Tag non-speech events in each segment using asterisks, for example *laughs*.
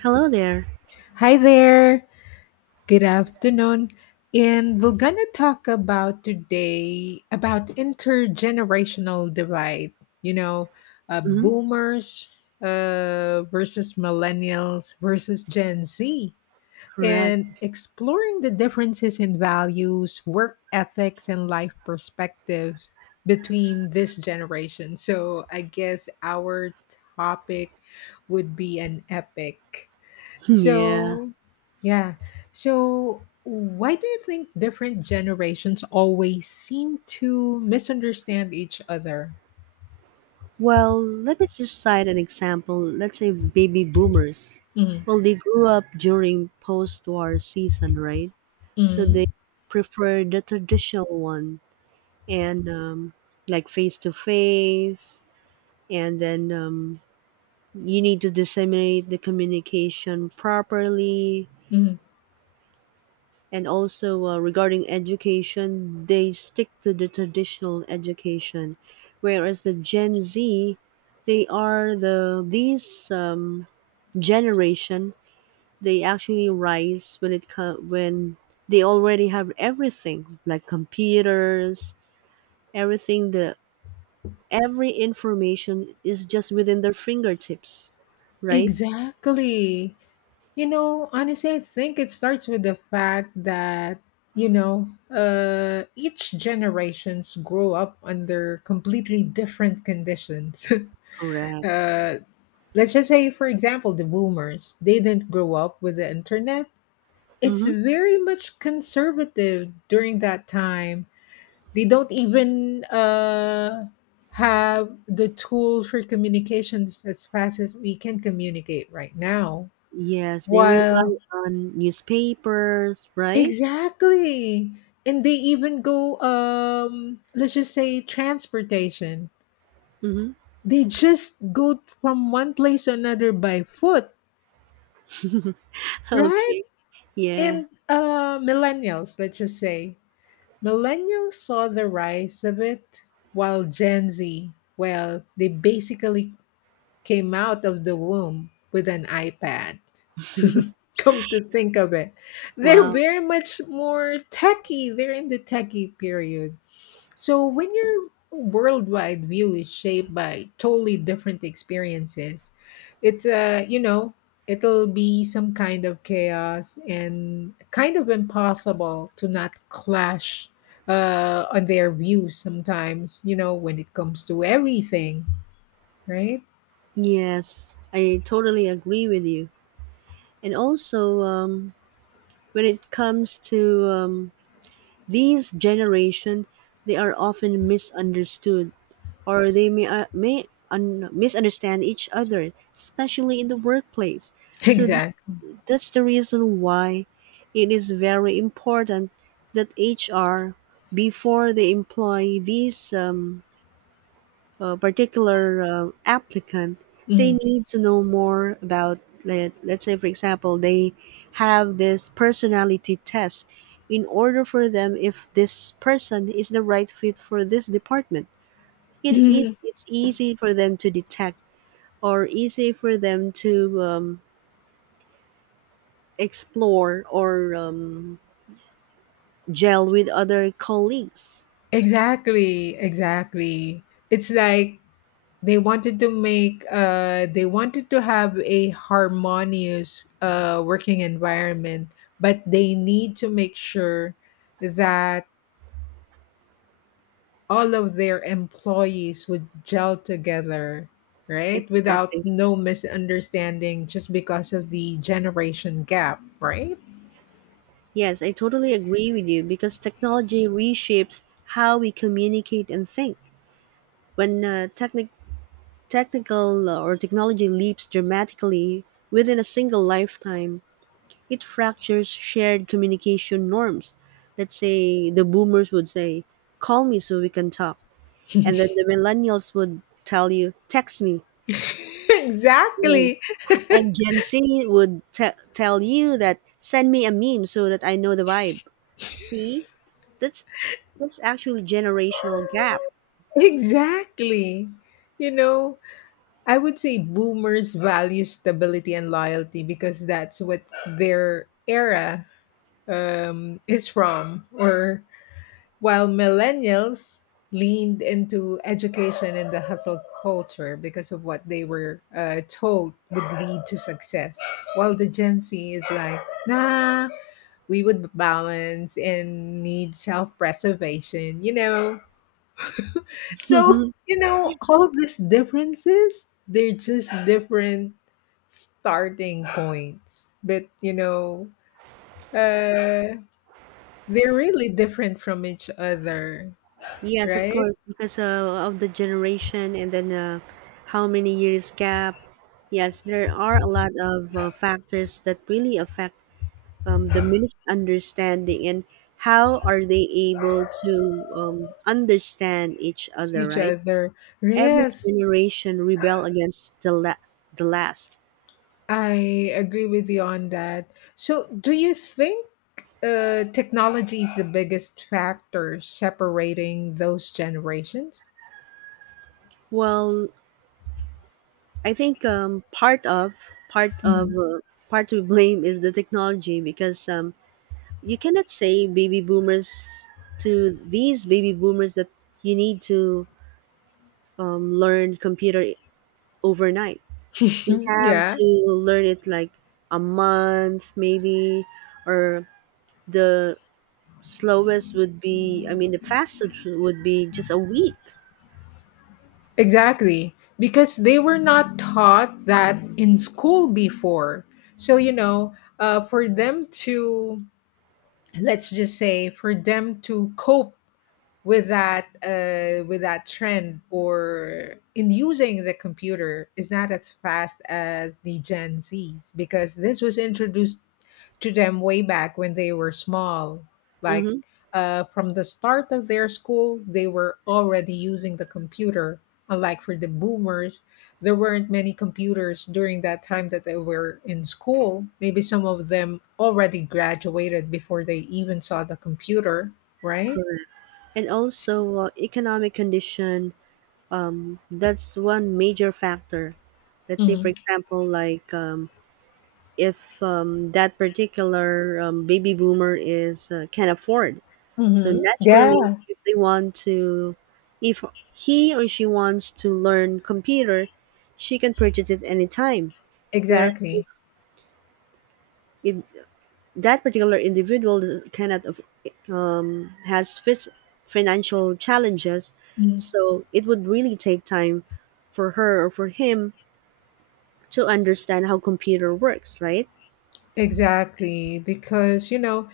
Hello there. Hi there. Good afternoon. And we're going to talk about today about intergenerational divide, you know, Hmm. boomers versus millennials versus Gen Z, and Correct. exploring the differences in values, work ethics, and life perspectives between this generation. So I guess our topic would be an epic. *laughs* Yeah. So, yeah. So, why do you think different generations always seem to misunderstand each other? Well, let me just cite an example. Let's say baby boomers. Mm, Well, they grew up during post war season, right? So they mm, prefer the traditional one and like face to face. And then you need to disseminate the communication properly. mm. And also regarding education, they stick to the traditional education, whereas the Gen Z, they are these generation. They actually rise when they already have everything like computers, everything. The Every information is just within their fingertips, right? Exactly. Honestly, I think it starts with the fact that, each generations grow up under completely different conditions. *laughs* Correct. uh, let's just say, for example, the boomers, they didn't grow up with the internet. It's Mm-hmm. very much conservative during that time. They don't even have the tool for communications as fast as we can communicate right now. Yes, they While rely on newspapers, right? Exactly, and they even go let's just say transportation. Mm-hmm. They just go from one place to another by foot, right? Okay. Yeah. And millennials, let's just say millennials saw the rise of it, while Gen Z, well, they basically came out of the womb with an iPad. *laughs* *laughs* Come to think of it, they're Wow. very much more techy. They're in the techie period. So when your worldwide view is shaped by totally different experiences, it's uh, you know, it'll be some kind of chaos and kind of impossible to not clash on their views sometimes, you know, when it comes to everything, right? *laughs* Yes, I totally agree with you. And also, when it comes to these generation, they are often misunderstood, or they may misunderstand each other, especially in the workplace. So that's Exactly. that's the reason why it is very important that HR, before they employ these particular applicant, they Mhm. need to know more about, let's say, for example, they have this personality test in order for them if this person is the right fit for this department. Mhm. It's easy for them to detect or easy for them to explore or gel with other colleagues. *laughs* Exactly. It's like they wanted to have a harmonious working environment, but they need to make sure that all of their employees would gel together, right? Without Exactly. no misunderstanding just because of the generation gap, right? Yes, I totally agree with you because technology reshapes how we communicate and think. When technic- technical or technology leaps dramatically within a single lifetime, it fractures shared communication norms. Let's say the boomers would say, call me so we can talk. And then the millennials would tell you, text me. *laughs* Right? exactly And Gen Z would tell you that send me a meme so that I know the vibe. See, that's that's actually generational gap. exactly. You know, I would say boomers value stability and loyalty because that's what their era is from or while millennials leaned into education and the hustle culture because of what they were told would lead to success, while the Gen Z is like, nah, we would balance and need self-preservation, you know. So *laughs* you know all these differences, they're just different starting points, but uh they're really different from each other, Yes, of right? course, because of the generation and then how many years gap. Yes, there are a lot of factors that really affect the misunderstanding and how are they able to understand each other, each right? other. Every Yes, generation rebel against the the last. I agree with you on that. So, do you think technology is the biggest factor separating those generations? Well, I think part of Mhm. uh, part to blame is the technology because you cannot say baby boomers to these baby boomers that you need to learn computer overnight. They Mhm. have Yeah, to learn it like a month maybe, or the slowest would be I mean the fastest would be just a week. exactly. Because they were not taught that in school before. So, you know, let's just say, for them to cope with that trend or in using the computer is not as fast as the Gen Zs because this was introduced to them way back when they were small. Like Mm-hmm. From the start of their school, they were already using the computer. Unlike for the boomers, there weren't many computers during that time that they were in school. Maybe some of them already graduated before they even saw the computer, right? Correct. And also economic condition, that's one major factor. Let's say, for Mhm. example, like if that particular baby boomer is can afford, so Mhm. naturally Yeah, if they want to, if he or she wants to learn computer, she can purchase it anytime. Whereas exactly. if that particular individual cannot has financial challenges, Mm. so it would really take time for her or for him to understand how computer works, right? Exactly. Because, you know,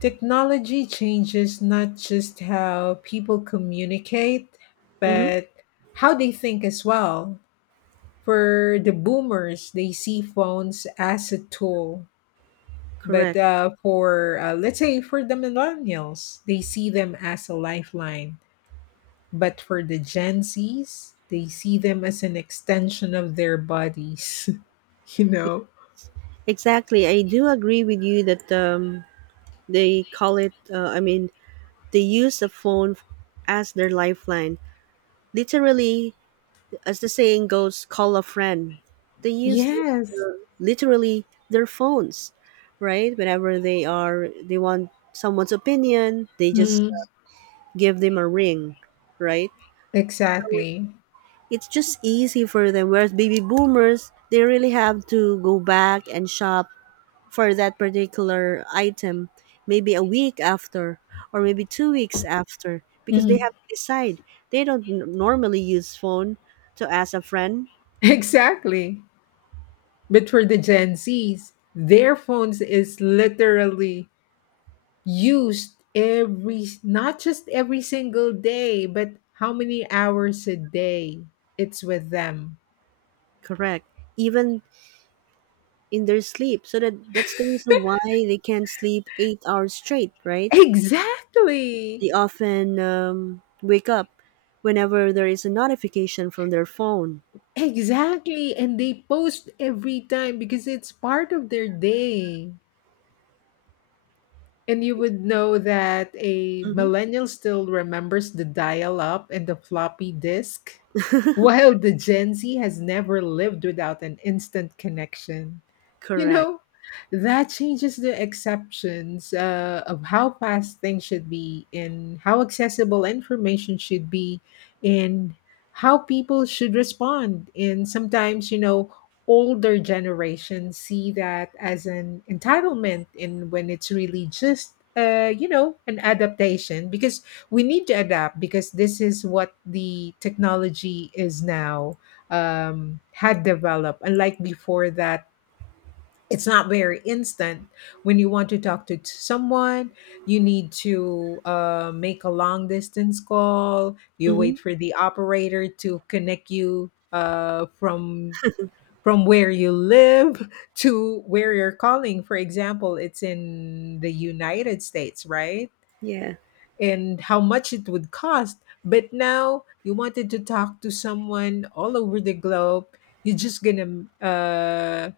technology changes not just how people communicate, Mm-hmm. but how they think as well. For the boomers, they see phones as a tool. But Correct. Let's say, for the millennials, they see them as a lifeline. But for the Gen Zs, they see them as an extension of their bodies, *laughs* you know? Exactly. I do agree with you that they call it they use the phone as their lifeline, literally. As the saying goes, call a friend. They use Yes. Literally their phones, right? Whenever they are, they want someone's opinion, they just Mm. give them a ring, right? Exactly. It's just easy for them. Whereas baby boomers, they really have to go back and shop for that particular item, maybe a week after or maybe 2 weeks after, because they Mm. *laughs* have to decide. They don't normally use phone to ask a friend. Exactly. But for the Gen Zs, their phones is literally used every not just every single day, but how many hours a day it's with them. Correct. Even in their sleep. So that's the reason why they can't sleep 8 hours straight, *laughs* right? Exactly. They often wake up whenever there is a notification from their phone. Exactly. And they post every time because it's part of their day. And you would know that a Mm-hmm. millennial still remembers the dial up and the floppy disk, while the Gen Z has never lived without an instant connection. You Correct. know, that changes the exceptions of how fast things should be and how accessible information should be and how people should respond. And sometimes, you know, older generations see that as an entitlement, and when it's really just an adaptation, because we need to adapt because this is what the technology is now had developed, unlike before that it's not very instant. When you want to talk to someone, you need to make a long distance call. You Mm-hmm. wait for the operator to connect you from where you live *laughs* to where you're calling. For example, it's in the United States, right? Yeah. And how much it would cost. But now you wanted to talk to someone all over the globe. You're just gonna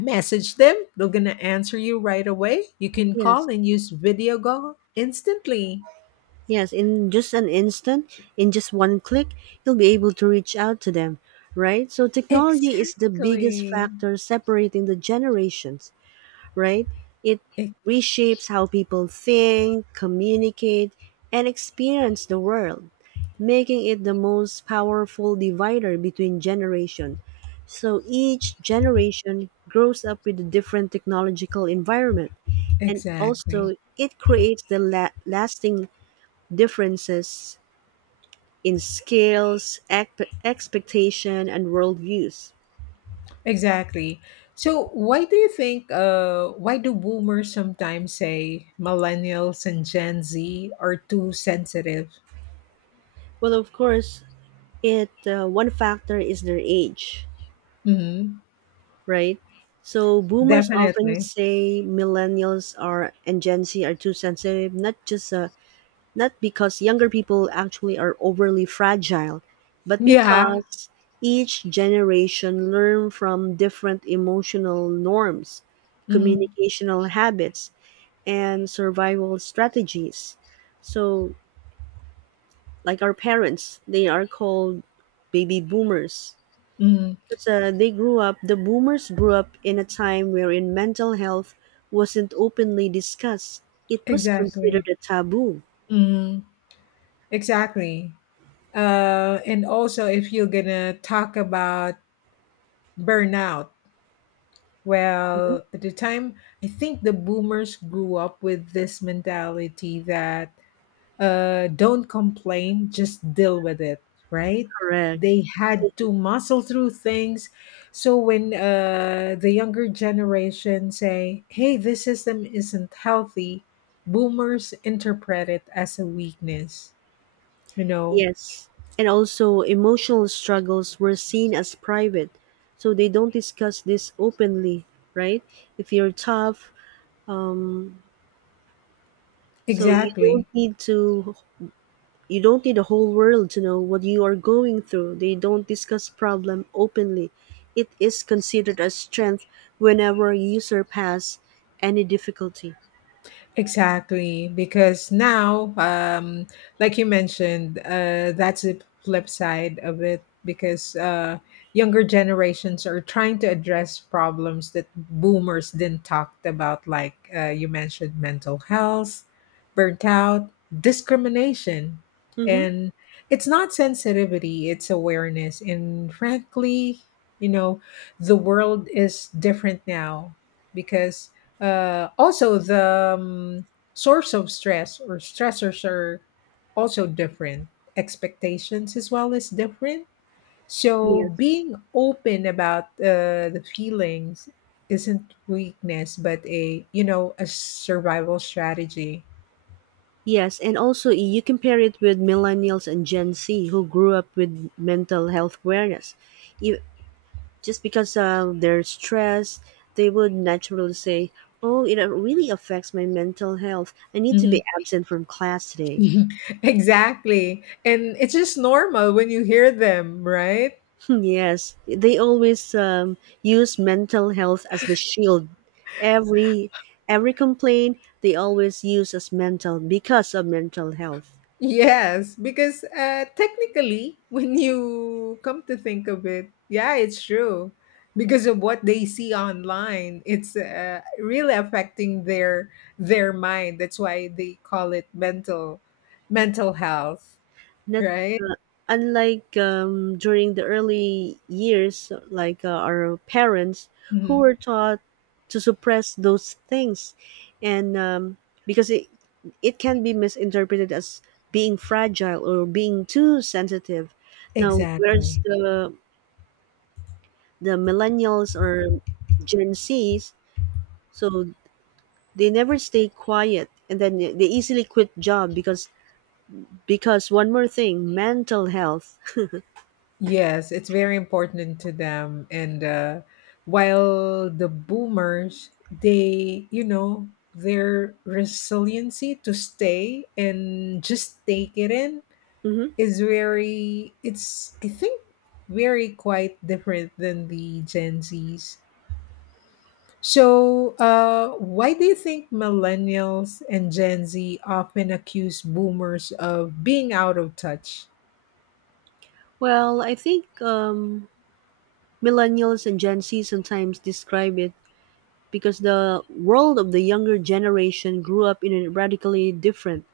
Message them. They're going to answer you right away. You can call Yes. and use video call instantly. Yes. In just an instant, in just one click, you'll be able to reach out to them, right? So technology is the biggest Exactly. factor separating the generations. Right? It E- reshapes how people think, communicate, and experience the world, making it the most powerful divider between generations. So each generation grows up with a different technological environment, and Exactly. also it creates the lasting differences in skills, expectation, and worldviews. Exactly. So why do you think why do boomers sometimes say millennials and Gen Z are too sensitive? Well, of course, it one factor is their age, Mhm. right? So boomers often Definitely. say millennials are and Gen Z are too sensitive, not just not because younger people actually are overly fragile, but Yeah. because each generation learn from different emotional norms, Mhm. communicational habits, and survival strategies. So, like our parents, they are called baby boomers Mhm. because the boomers grew up in a time wherein mental health wasn't openly discussed. It was considered Exactly. a taboo. Mhm. Exactly. And also if you're going to talk about burnout. Mhm. Well, at the time, I think the boomers grew up with this mentality that don't complain, just deal with it, right? Correct. They had to muscle through things. So when the younger generation say, hey, this system isn't healthy, boomers interpret it as a weakness, you know? Yes. And also, emotional struggles were seen as private. So they don't discuss this openly, right? If you're tough, um, so you Exactly. don't need to You don't need the whole world to know what you are going through. They don't discuss problem openly. It is considered a strength whenever you surpass any difficulty. Exactly, because now, um, like you mentioned, that's the flip side of it. Because younger generations are trying to address problems that boomers didn't talk about, like you mentioned, mental health, burnt out, discrimination, Mm-hmm. and it's not sensitivity; it's awareness. And frankly, you know, the world is different now because also, the source of stress or stressors are also different. Expectations as well is different. So, Yes. being open about the feelings isn't weakness, but a you know a survival strategy. Yes, and also you compare it with millennials and Gen Z who grew up with mental health awareness. You, just because of their stress, they would naturally say, "Oh, it really affects my mental health. I need to Mhm. be absent from class today." *laughs* Exactly, and it's just normal when you hear them, right? Hmm. Yes, they always use mental health as the shield. Every every complaint they always use as mental because of mental health. Yes, because technically, *laughs* when you come to think of it, yeah, it's true. Because of what they see online, it's really affecting their mind. That's why they call it mental health, Not right? uh, unlike during the early years, like our parents who Mhm. were taught to suppress those things, and because it can be misinterpreted as being fragile or being too sensitive. Now, where's Exactly. the millennials or Gen Zs, so they never stay quiet and then they easily quit job because one more thing, mental health. Yes, it's very important to them. And While the boomers, they, you know, their resiliency to stay and just take it in *laughs* Hmm. is very, it's, I think, very quite different than the Gen Zs. So, why do you think millennials and Gen Z often accuse boomers of being out of touch? Well, I think millennials and Gen Z sometimes describe it because the world of the younger generation grew up in a radically different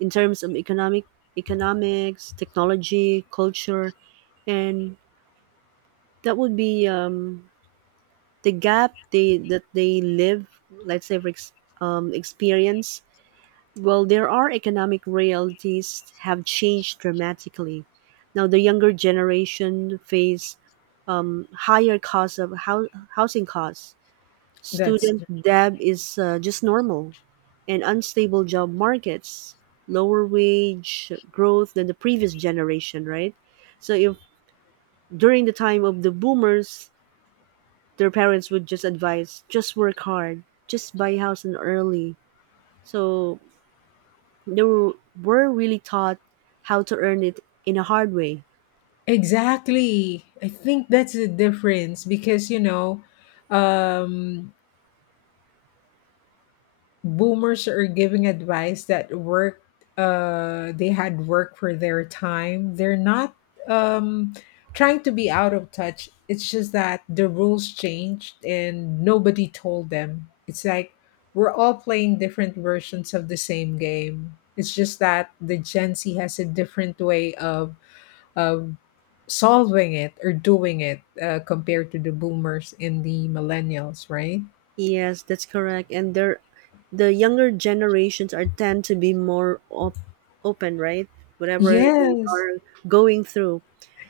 in terms of economics, technology, culture, and that would be the gap they live, let's say experience. Well, there are economic realities have changed dramatically. Now the younger generation face higher costs of housing costs, That's student debt is just normal, and unstable job markets, lower wage growth than the previous generation, right? So if during the time of the boomers, their parents would just advise, just work hard, just buy a house and early. So they were really taught how to earn it in a hard way. Exactly. I think that's the difference because, you know, um, boomers are giving advice that work, they had work for their time. They're not um, trying to be out of touch. It's just that the rules changed and nobody told them. It's like we're all playing different versions of the same game. It's just that the Gen Z has a different way of solving it or doing it compared to the boomers and the millennials, right? Yes, that's correct. The younger generations are tend to be more open, right? Whatever they Yes. are going through,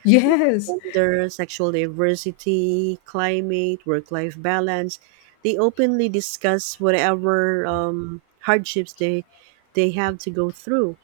Yes, gender, sexual diversity, climate, work-life balance, they openly discuss whatever hardships they have to go through.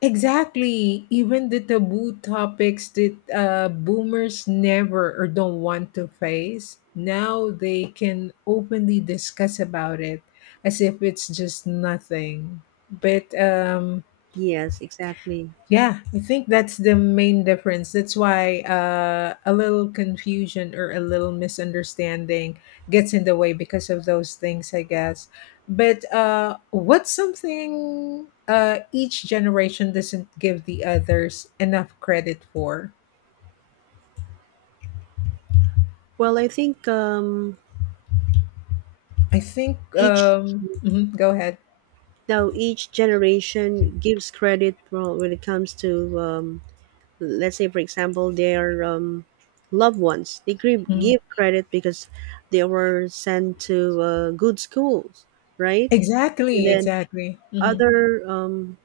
exactly. Even the taboo topics that boomers never or don't want to face, now they can openly discuss about it as if it's just nothing. But Yes, exactly. Yeah, I think that's the main difference. That's why a little confusion or a little misunderstanding gets in the way because of those things, I guess. But what's something each generation doesn't give the others enough credit for? Well, I think each Go ahead. Each generation gives credit, well, when it comes to let's say, for example, their loved ones. They give, Mhm. give credit because they were sent to good schools, right? And Exactly, then exactly. Hmm. other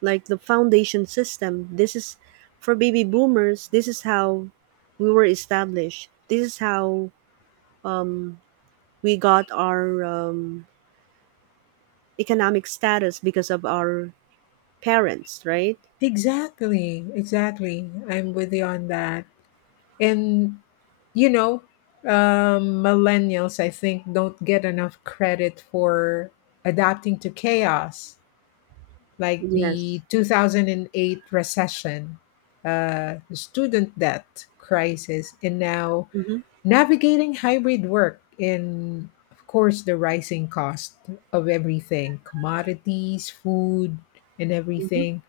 like the foundation system. This is for baby boomers. This is how we were established. This is how we got our economic status because of our parents, right? Exactly, exactly. I'm with you on that. And you know, millennials, I think, don't get enough credit for adapting to chaos, like the Yes. 2008 recession, the student debt crisis, and now Mm-hmm. navigating hybrid work and of course, the rising cost of everything, commodities, food, and Mm-hmm. everything.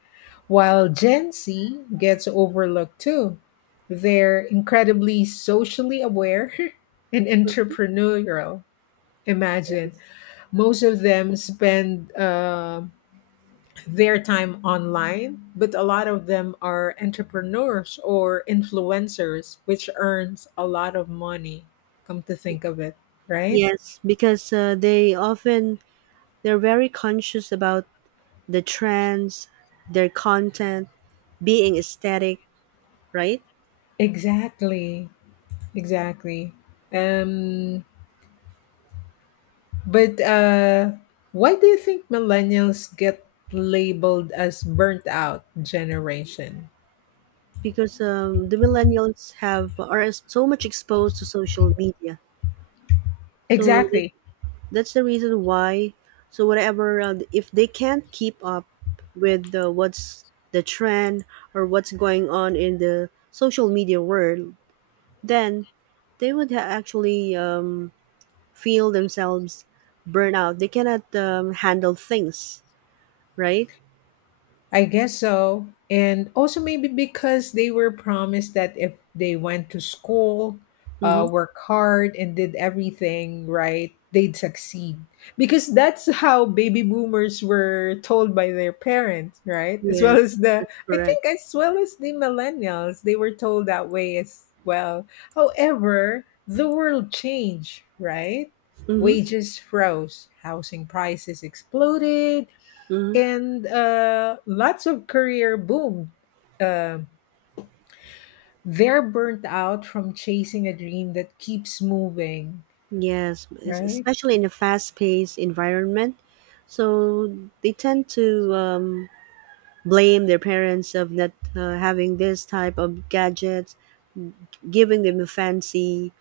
While Gen Z gets overlooked too, they're incredibly socially aware *laughs* and entrepreneurial. Imagine Yes. most of them spend their time online, but a lot of them are entrepreneurs or influencers, which earns a lot of money. Come to think of it, right? Yes, because they're very conscious about the trends, their content, being aesthetic, right? Exactly, exactly. Um, But Why do you think millennials get labeled as burnt out generation? Because the millennials have are so much exposed to social media, so Exactly. that's the reason why, so whatever if they can't keep up with what's the trend or what's going on in the social media world, then they would actually feel themselves burn out, they cannot handle things, right? I guess so. And also maybe because they were promised that if they went to school, Mm-hmm. work hard and did everything right, they'd succeed. Because that's how baby boomers were told by their parents, right? As well Yes, as the, that's I correct. think, as well as the millennials, they were told that way as well. However, the world changed, right? Mm-hmm. Wages froze, housing prices exploded, Mm-hmm. and lots of career boom. Uh, they're burnt out from chasing a dream that keeps moving, Yes, right? especially in a fast-paced environment, so they tend to um, blame their parents of not having this type of gadgets, giving them fancy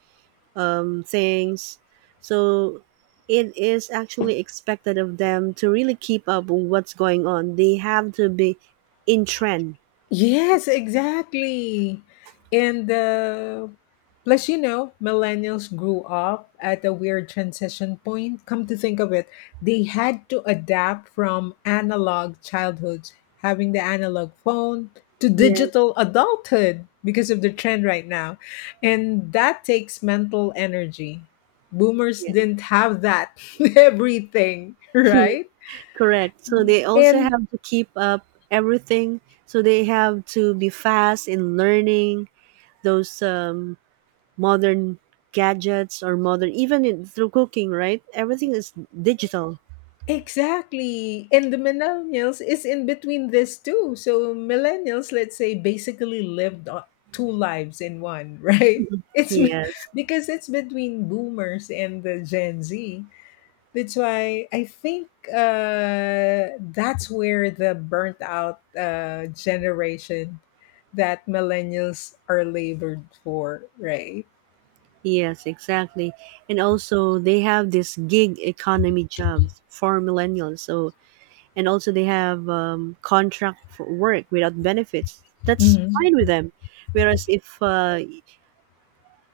things. So it is actually expected of them to really keep up with what's going on. They have to be in trend. Yes, exactly. And plus, you know, millennials grew up at a weird transition point. Come to think of it, they had to adapt from analog childhoods, having the analog phone, to digital Yes. adulthood because of the trend right now. And that takes mental energy. Boomers Yes. didn't have that, *laughs* everything, right? Correct. So they also And have to keep up everything. So they have to be fast in learning those modern gadgets or modern, even in, through cooking, right? Everything is digital. Exactly. And the millennials is in between this too. So millennials, let's say, basically lived two lives in one, *laughs* right? It's m- Yes, because it's between boomers and the Gen Z. That's why I think that's where the burnt out generation that millennials are labored for, right? yes, exactly. And also they have this gig economy jobs for millennials. So and also they have contract for work without benefits. That's Hmm. fine with them. Whereas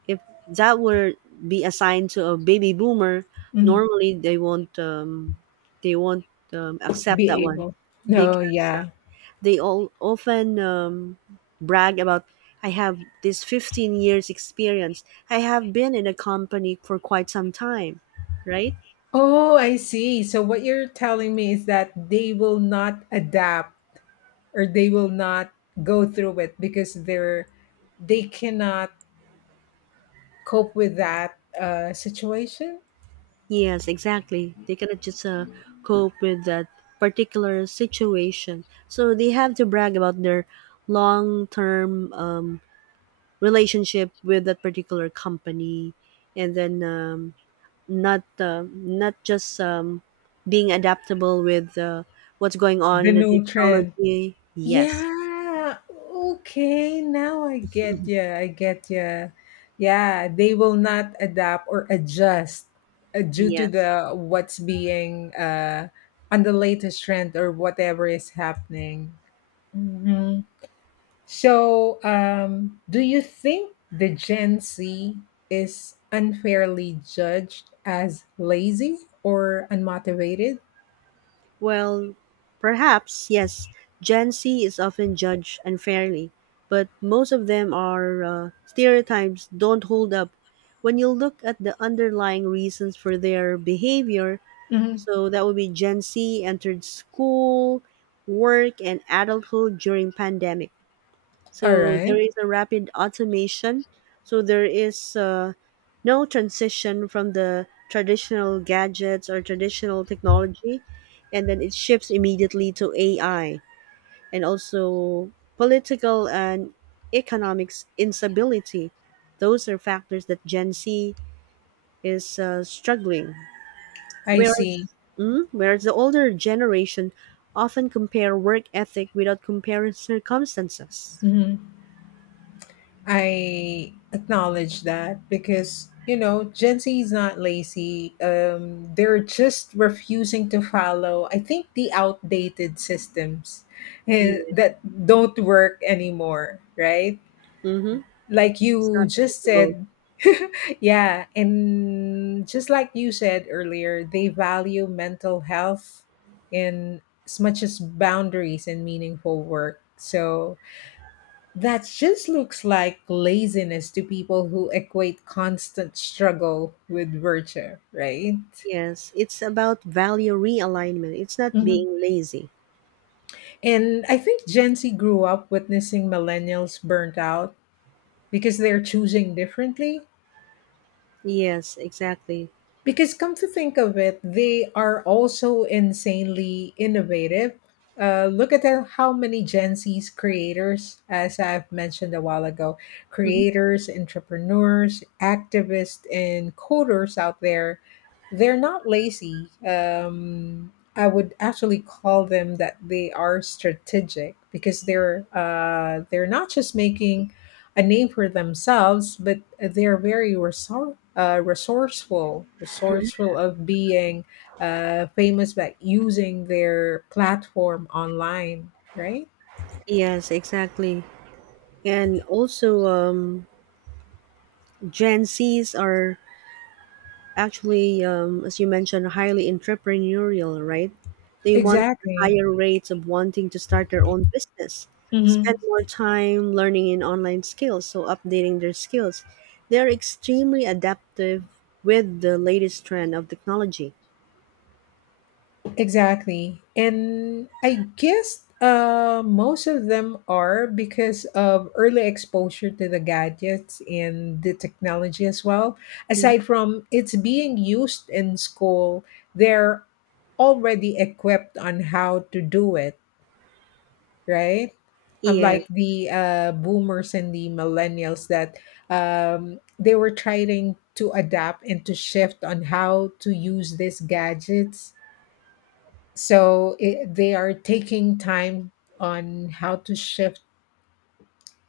if that were be assigned to a baby boomer, Hmm. normally they won't they won't accept Be that one able. No, because yeah. they all often brag about, I have this 15 years experience. I have been in a company for quite some time, right? Oh, I see. So what you're telling me is that they will not adapt or they will not go through it because they cannot cope with that situation, Yes, exactly. They cannot just cope with that particular situation. So they have to brag about their long term relationship with that particular company. And then not just being adaptable with what's going on the in the new trend. technology. Yes, Yeah. Okay. Now I get you. I get you. Yeah, they will not adapt or adjust due to yes. the what's being on the latest trend or whatever is happening. Mhm. So, do you think the Gen Z is unfairly judged as lazy or unmotivated? Well, perhaps yes. Gen Z is often judged unfairly, but most of them are stereotypes don't hold up when you look at the underlying reasons for their behavior. Mhm. So that would be Gen Z entered school, work, and adulthood during pandemic. All So there right. is a rapid automation. So there is no transition from the traditional gadgets or traditional technology, and then it shifts immediately to AI, and also political and economics instability. Those are factors that Gen Z is struggling. I Whereas, see. mm, whereas the older generation often compare work ethic without comparing circumstances. Mhm. I acknowledge that because Gen Z is not lazy. They're just refusing to follow. I think the outdated systems Yeah. that don't work anymore, right? Mm-hmm. Like It's you not just feasible. said, *laughs* yeah, and just like you said earlier, they value mental health in as much as boundaries and meaningful work. So that just looks like laziness to people who equate constant struggle with virtue, right? Yes, it's about value realignment. It's not Mhm. being lazy. And I think Gen Z grew up witnessing millennials burnt out because they're choosing differently. Yes, exactly. Because come to think of it, they are also insanely innovative. Look at the- how many Gen Z's creators, as I've mentioned a while ago, Mhm. creators, entrepreneurs, activists, and coders out there. They're not lazy. I would actually call them that they are strategic because they're not just making a name for themselves, but they're very resourceful, Mhm. resourceful of being famous by using their platform online, right? Yes, exactly. And also, Gen Zs are actually, as you mentioned, highly entrepreneurial, right? They want Exactly. higher rates of wanting to start their own business, Mhm. spend more time learning in online skills, so updating their skills. They're extremely adaptive with the latest trend of technology. Exactly. And I guess most of them are because of early exposure to the gadgets and the technology as well. Aside from it's being used in school, they're already equipped on how to do it, right? Yes, Unlike the boomers and the millennials that they were trying to adapt and to shift on how to use these gadgets so it, they are taking time on how to shift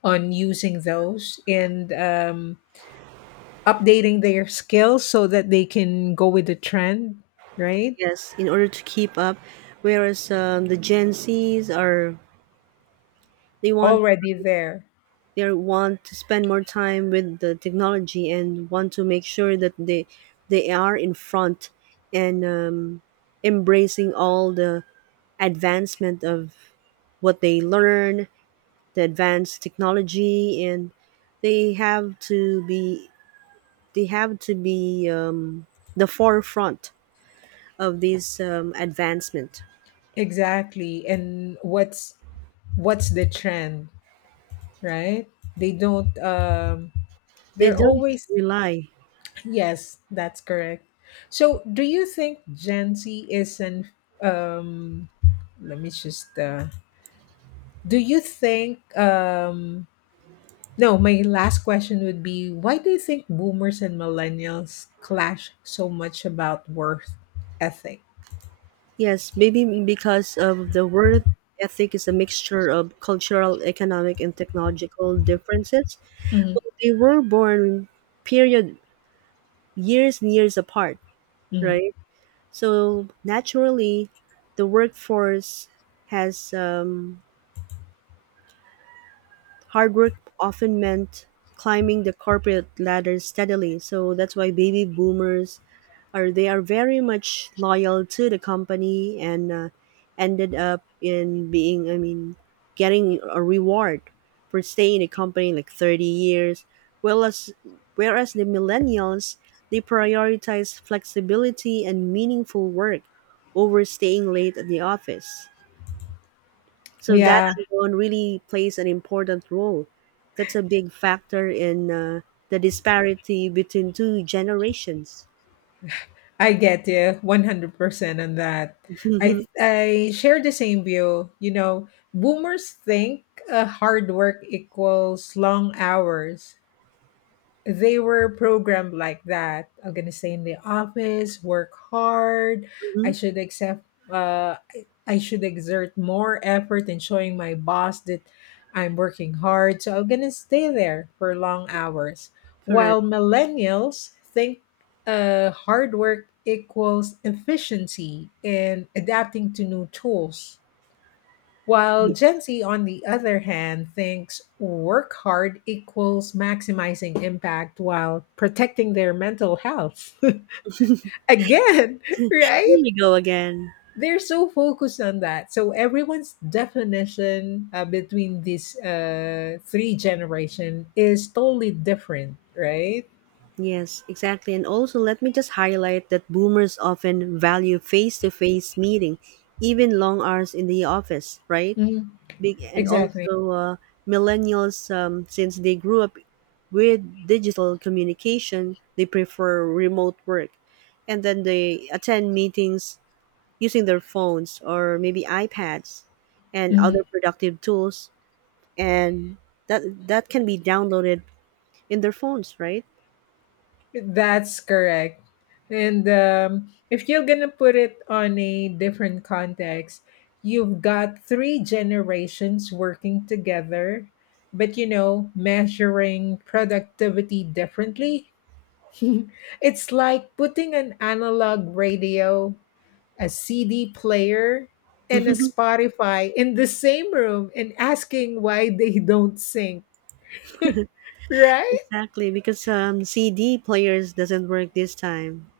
on using those and updating their skills so that they can go with the trend, right, yes. In order to keep up, whereas the Gen Zs are they want already there, want to spend more time with the technology and want to make sure that they are in front and embracing all the advancement of what they learn, the advanced technology, and they have to be they have to be the forefront of this advancement. exactly, and what's the trend, right, they don't They they're don't always, just rely. yes, that's correct. So do you think Gen Z is an um, let me just do you think no, my last question would be, why do you think boomers and millennials clash so much about worth ethic? Yes, maybe because of the word ethic is a mixture of cultural, economic, and technological differences. Mhm. Well, they were born period years and years apart, Mhm. right? So naturally, the workforce has hard work often meant climbing the corporate ladder steadily. So that's why baby boomers or they are very much loyal to the company and ended up in being I mean getting a reward for staying in the company like 30 years, whereas whereas the millennials, they prioritize flexibility and meaningful work over staying late at the office. So that Yeah, alone really plays an important role. That's a big factor in the disparity between two generations. I get you 100% on that. *laughs* I Mhm, I share the same view. You know, boomers think hard work equals long hours, they were programmed like that. I'm gonna stay in the office, work hard. I mhm, should accept. I should exert more effort in showing my boss that I'm working hard. So I'm gonna stay there for long hours. correct. While millennials think hard work equals efficiency and adapting to new tools. While Ye- Gen Z, on the other hand, thinks work hard equals maximizing impact while protecting their mental health. *laughs* Again, Here right? we go again. They're so focused on that. So everyone's definition between these three generation is totally different, right? Yes, exactly. And also, let me just highlight that boomers often value face to face meeting, even long hours in the office, right? Mhm. Big, and Exactly. also, millennials, since they grew up with digital communication, they prefer remote work. And then they attend meetings using their phones or maybe iPads and other productive tools. And that can be downloaded in their phones, right? That's correct. And if you're going to put it on a different context, you've got three generations working together, but you know, measuring productivity differently. *laughs* it's like putting an analog radio, a CD player, and a *laughs* Spotify in the same room and asking why they don't sync, right? Exactly, because CD players doesn't work this time.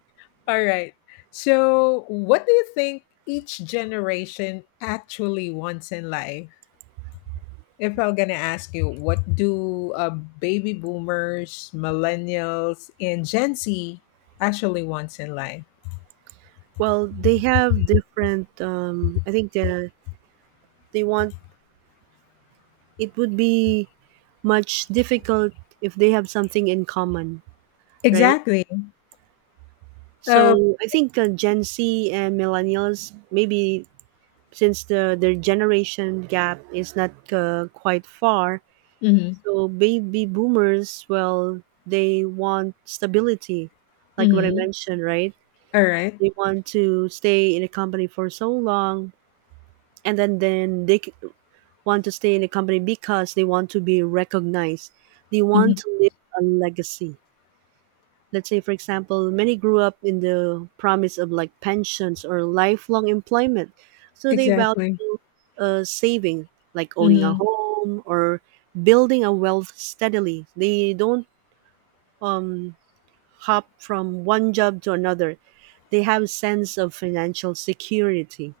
All right. So, what do you think each generation actually wants in life? If I'm going to ask you, what do baby boomers, millennials, and Gen Z actually wants in life? Well, they have different. I think the they want it would be much difficult if they have something in common, right? Exactly. Uh, So I think Gen Z and millennials maybe since the their generation gap is not quite far, mhm. so baby boomers, well, they want stability, like what I Mhm. mentioned, right? All right. They want to stay in a company for so long, and want to stay in a company because they want to be recognized. They want Mhm. to leave a legacy. Let's say for example many grew up in the promise of like pensions or lifelong employment, so they value Exactly. Saving, like owning a Mhm. home or building a wealth steadily. They don't um, hop from one job to another. They have a sense of financial security.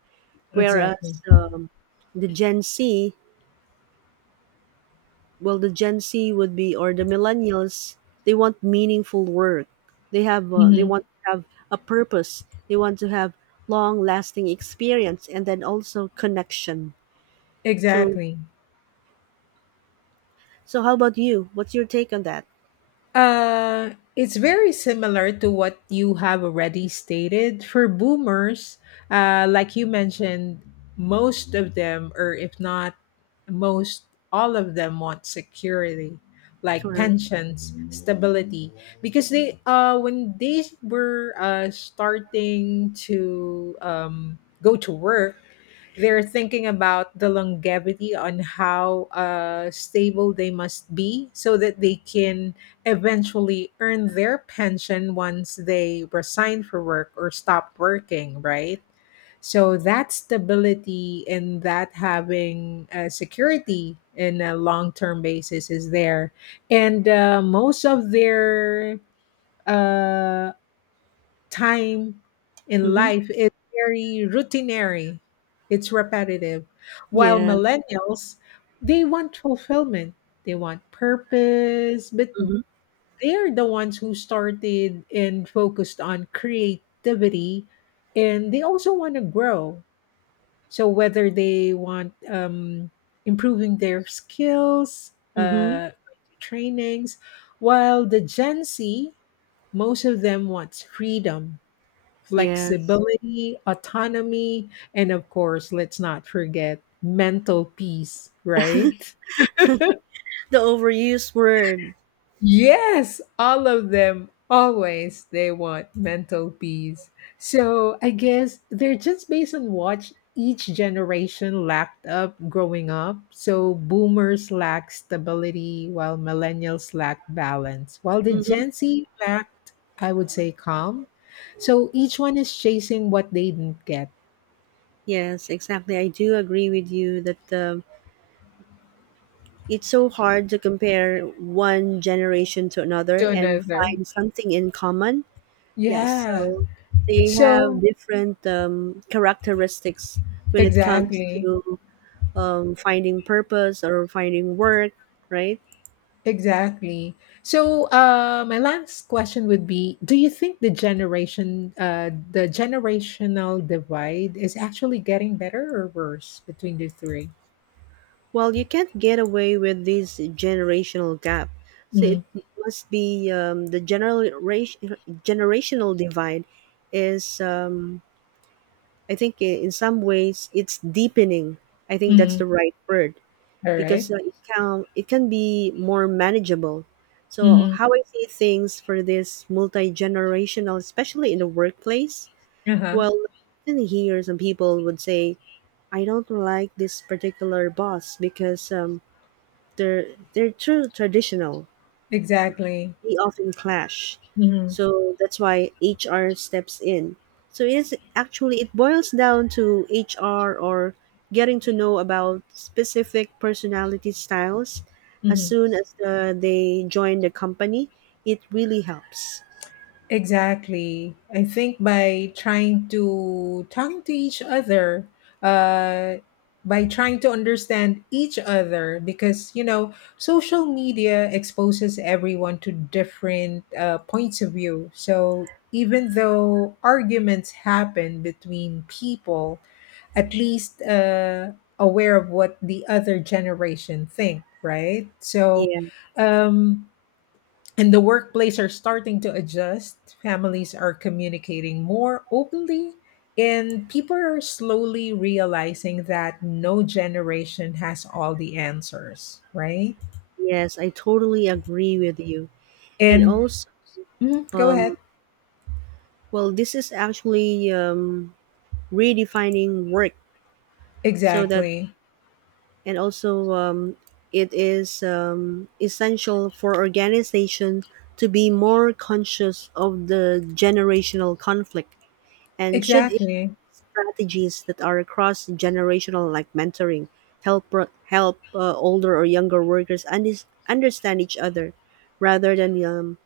Exactly. Whereas the Gen Z, well, the Gen Z would be or the millennials, they want meaningful work. They have they Mhm. want to have a purpose. They want to have long-lasting experience and then also connection. So Exactly. so how about you? What's your take on that? It's very similar to what you have already stated. For boomers, like you mentioned, most of them, or if not most, all of them want security, like Correct. pensions, stability, because they, when they were starting to go to work, they're thinking about the longevity on how stable they must be so that they can eventually earn their pension once they resign for work or stop working, right? So that stability and that having security in a long term basis is there, and most of their uh, time in Mm-hmm. life is very routinary. It's repetitive. While Yeah. millennials, they want fulfillment. They want purpose, but Mm-hmm. they're the ones who started and focused on creativity, and they also want to grow. So whether they want improving their skills, Mm-hmm. Trainings, while the Gen Z, most of them wants freedom, Yes. flexibility, autonomy, and of course, let's not forget mental peace, right? The overused word. Yes, all of them always they want mental peace. So I guess they're just based on what each generation lacked up growing up. So boomers lack stability while millennials lack balance. While the Mm-hmm. Gen Z lacked, I would say, calm. So each one is chasing what they didn't get Yes, exactly. I do agree with you that it's so hard to compare one generation to another to and another. find something in common. Yes, Yeah. so they have So different characteristics when it comes exactly. to finding purpose or finding work, right? Exactly. So my last question would be, do you think the generation the generational divide is actually getting better or worse between the three? Well, you can't get away with this generational gap. So it must be the generational divide is I think in some ways it's deepening. I think that's Mm-hmm. the right word. All right. Because it can be more manageable. So Mm-hmm. how I see things for this multi generational, especially in the workplace. Uh-huh. Well, and here some people would say, I don't like this particular boss because they're they're too traditional, Exactly. they often clash. Mm-hmm. So that's why HR steps in. So it is actually it boils down to HR or getting to know about specific personality styles as Mm-hmm. soon as they join the company. It really helps. Exactly. I think by trying to talking to each other, uh, by trying to understand each other, because you know, social media exposes everyone to different points of view. So even though arguments happen between people, at least aware of what the other generation think, right? So. Yeah, Um, and the workplace are starting to adjust. Families are communicating more openly, and people are slowly realizing that no generation has all the answers, right? yes, I totally agree with you. And And also, mhm, go ahead. um, well, this is actually redefining work so that Exactly. and also it is essential for organization to be more conscious of the generational conflict, and Exactly. strategies that are cross generational like mentoring help help older or younger workers undis understand each other rather than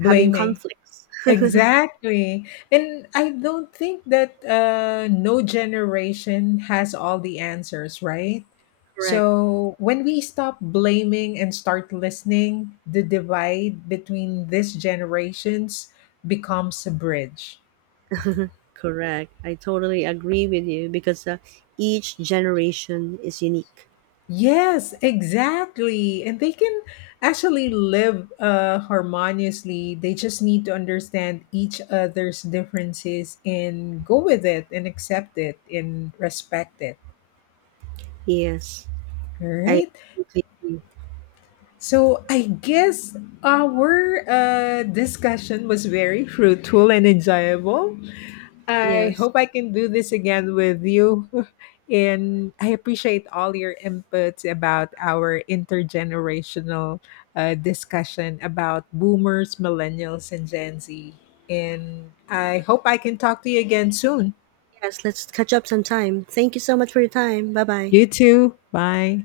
having conflicts. Exactly. And I don't think that no generation has all the answers, right? Correct, So when we stop blaming and start listening, the divide between these generations becomes a bridge. correct, I totally agree with you because each generation is unique. Yes, exactly. And they can actually live harmoniously. They just need to understand each other's differences and go with it and accept it and respect it. Yes, All I right. completely So I guess our discussion was very fruitful and enjoyable. I Yes. hope I can do this again with you. *laughs* And I appreciate all your inputs about our intergenerational discussion about boomers, millennials, and Gen Z. And I hope I can talk to you again soon. Yes, let's catch up sometime. Thank you so much for your time. Bye bye. You too. Bye.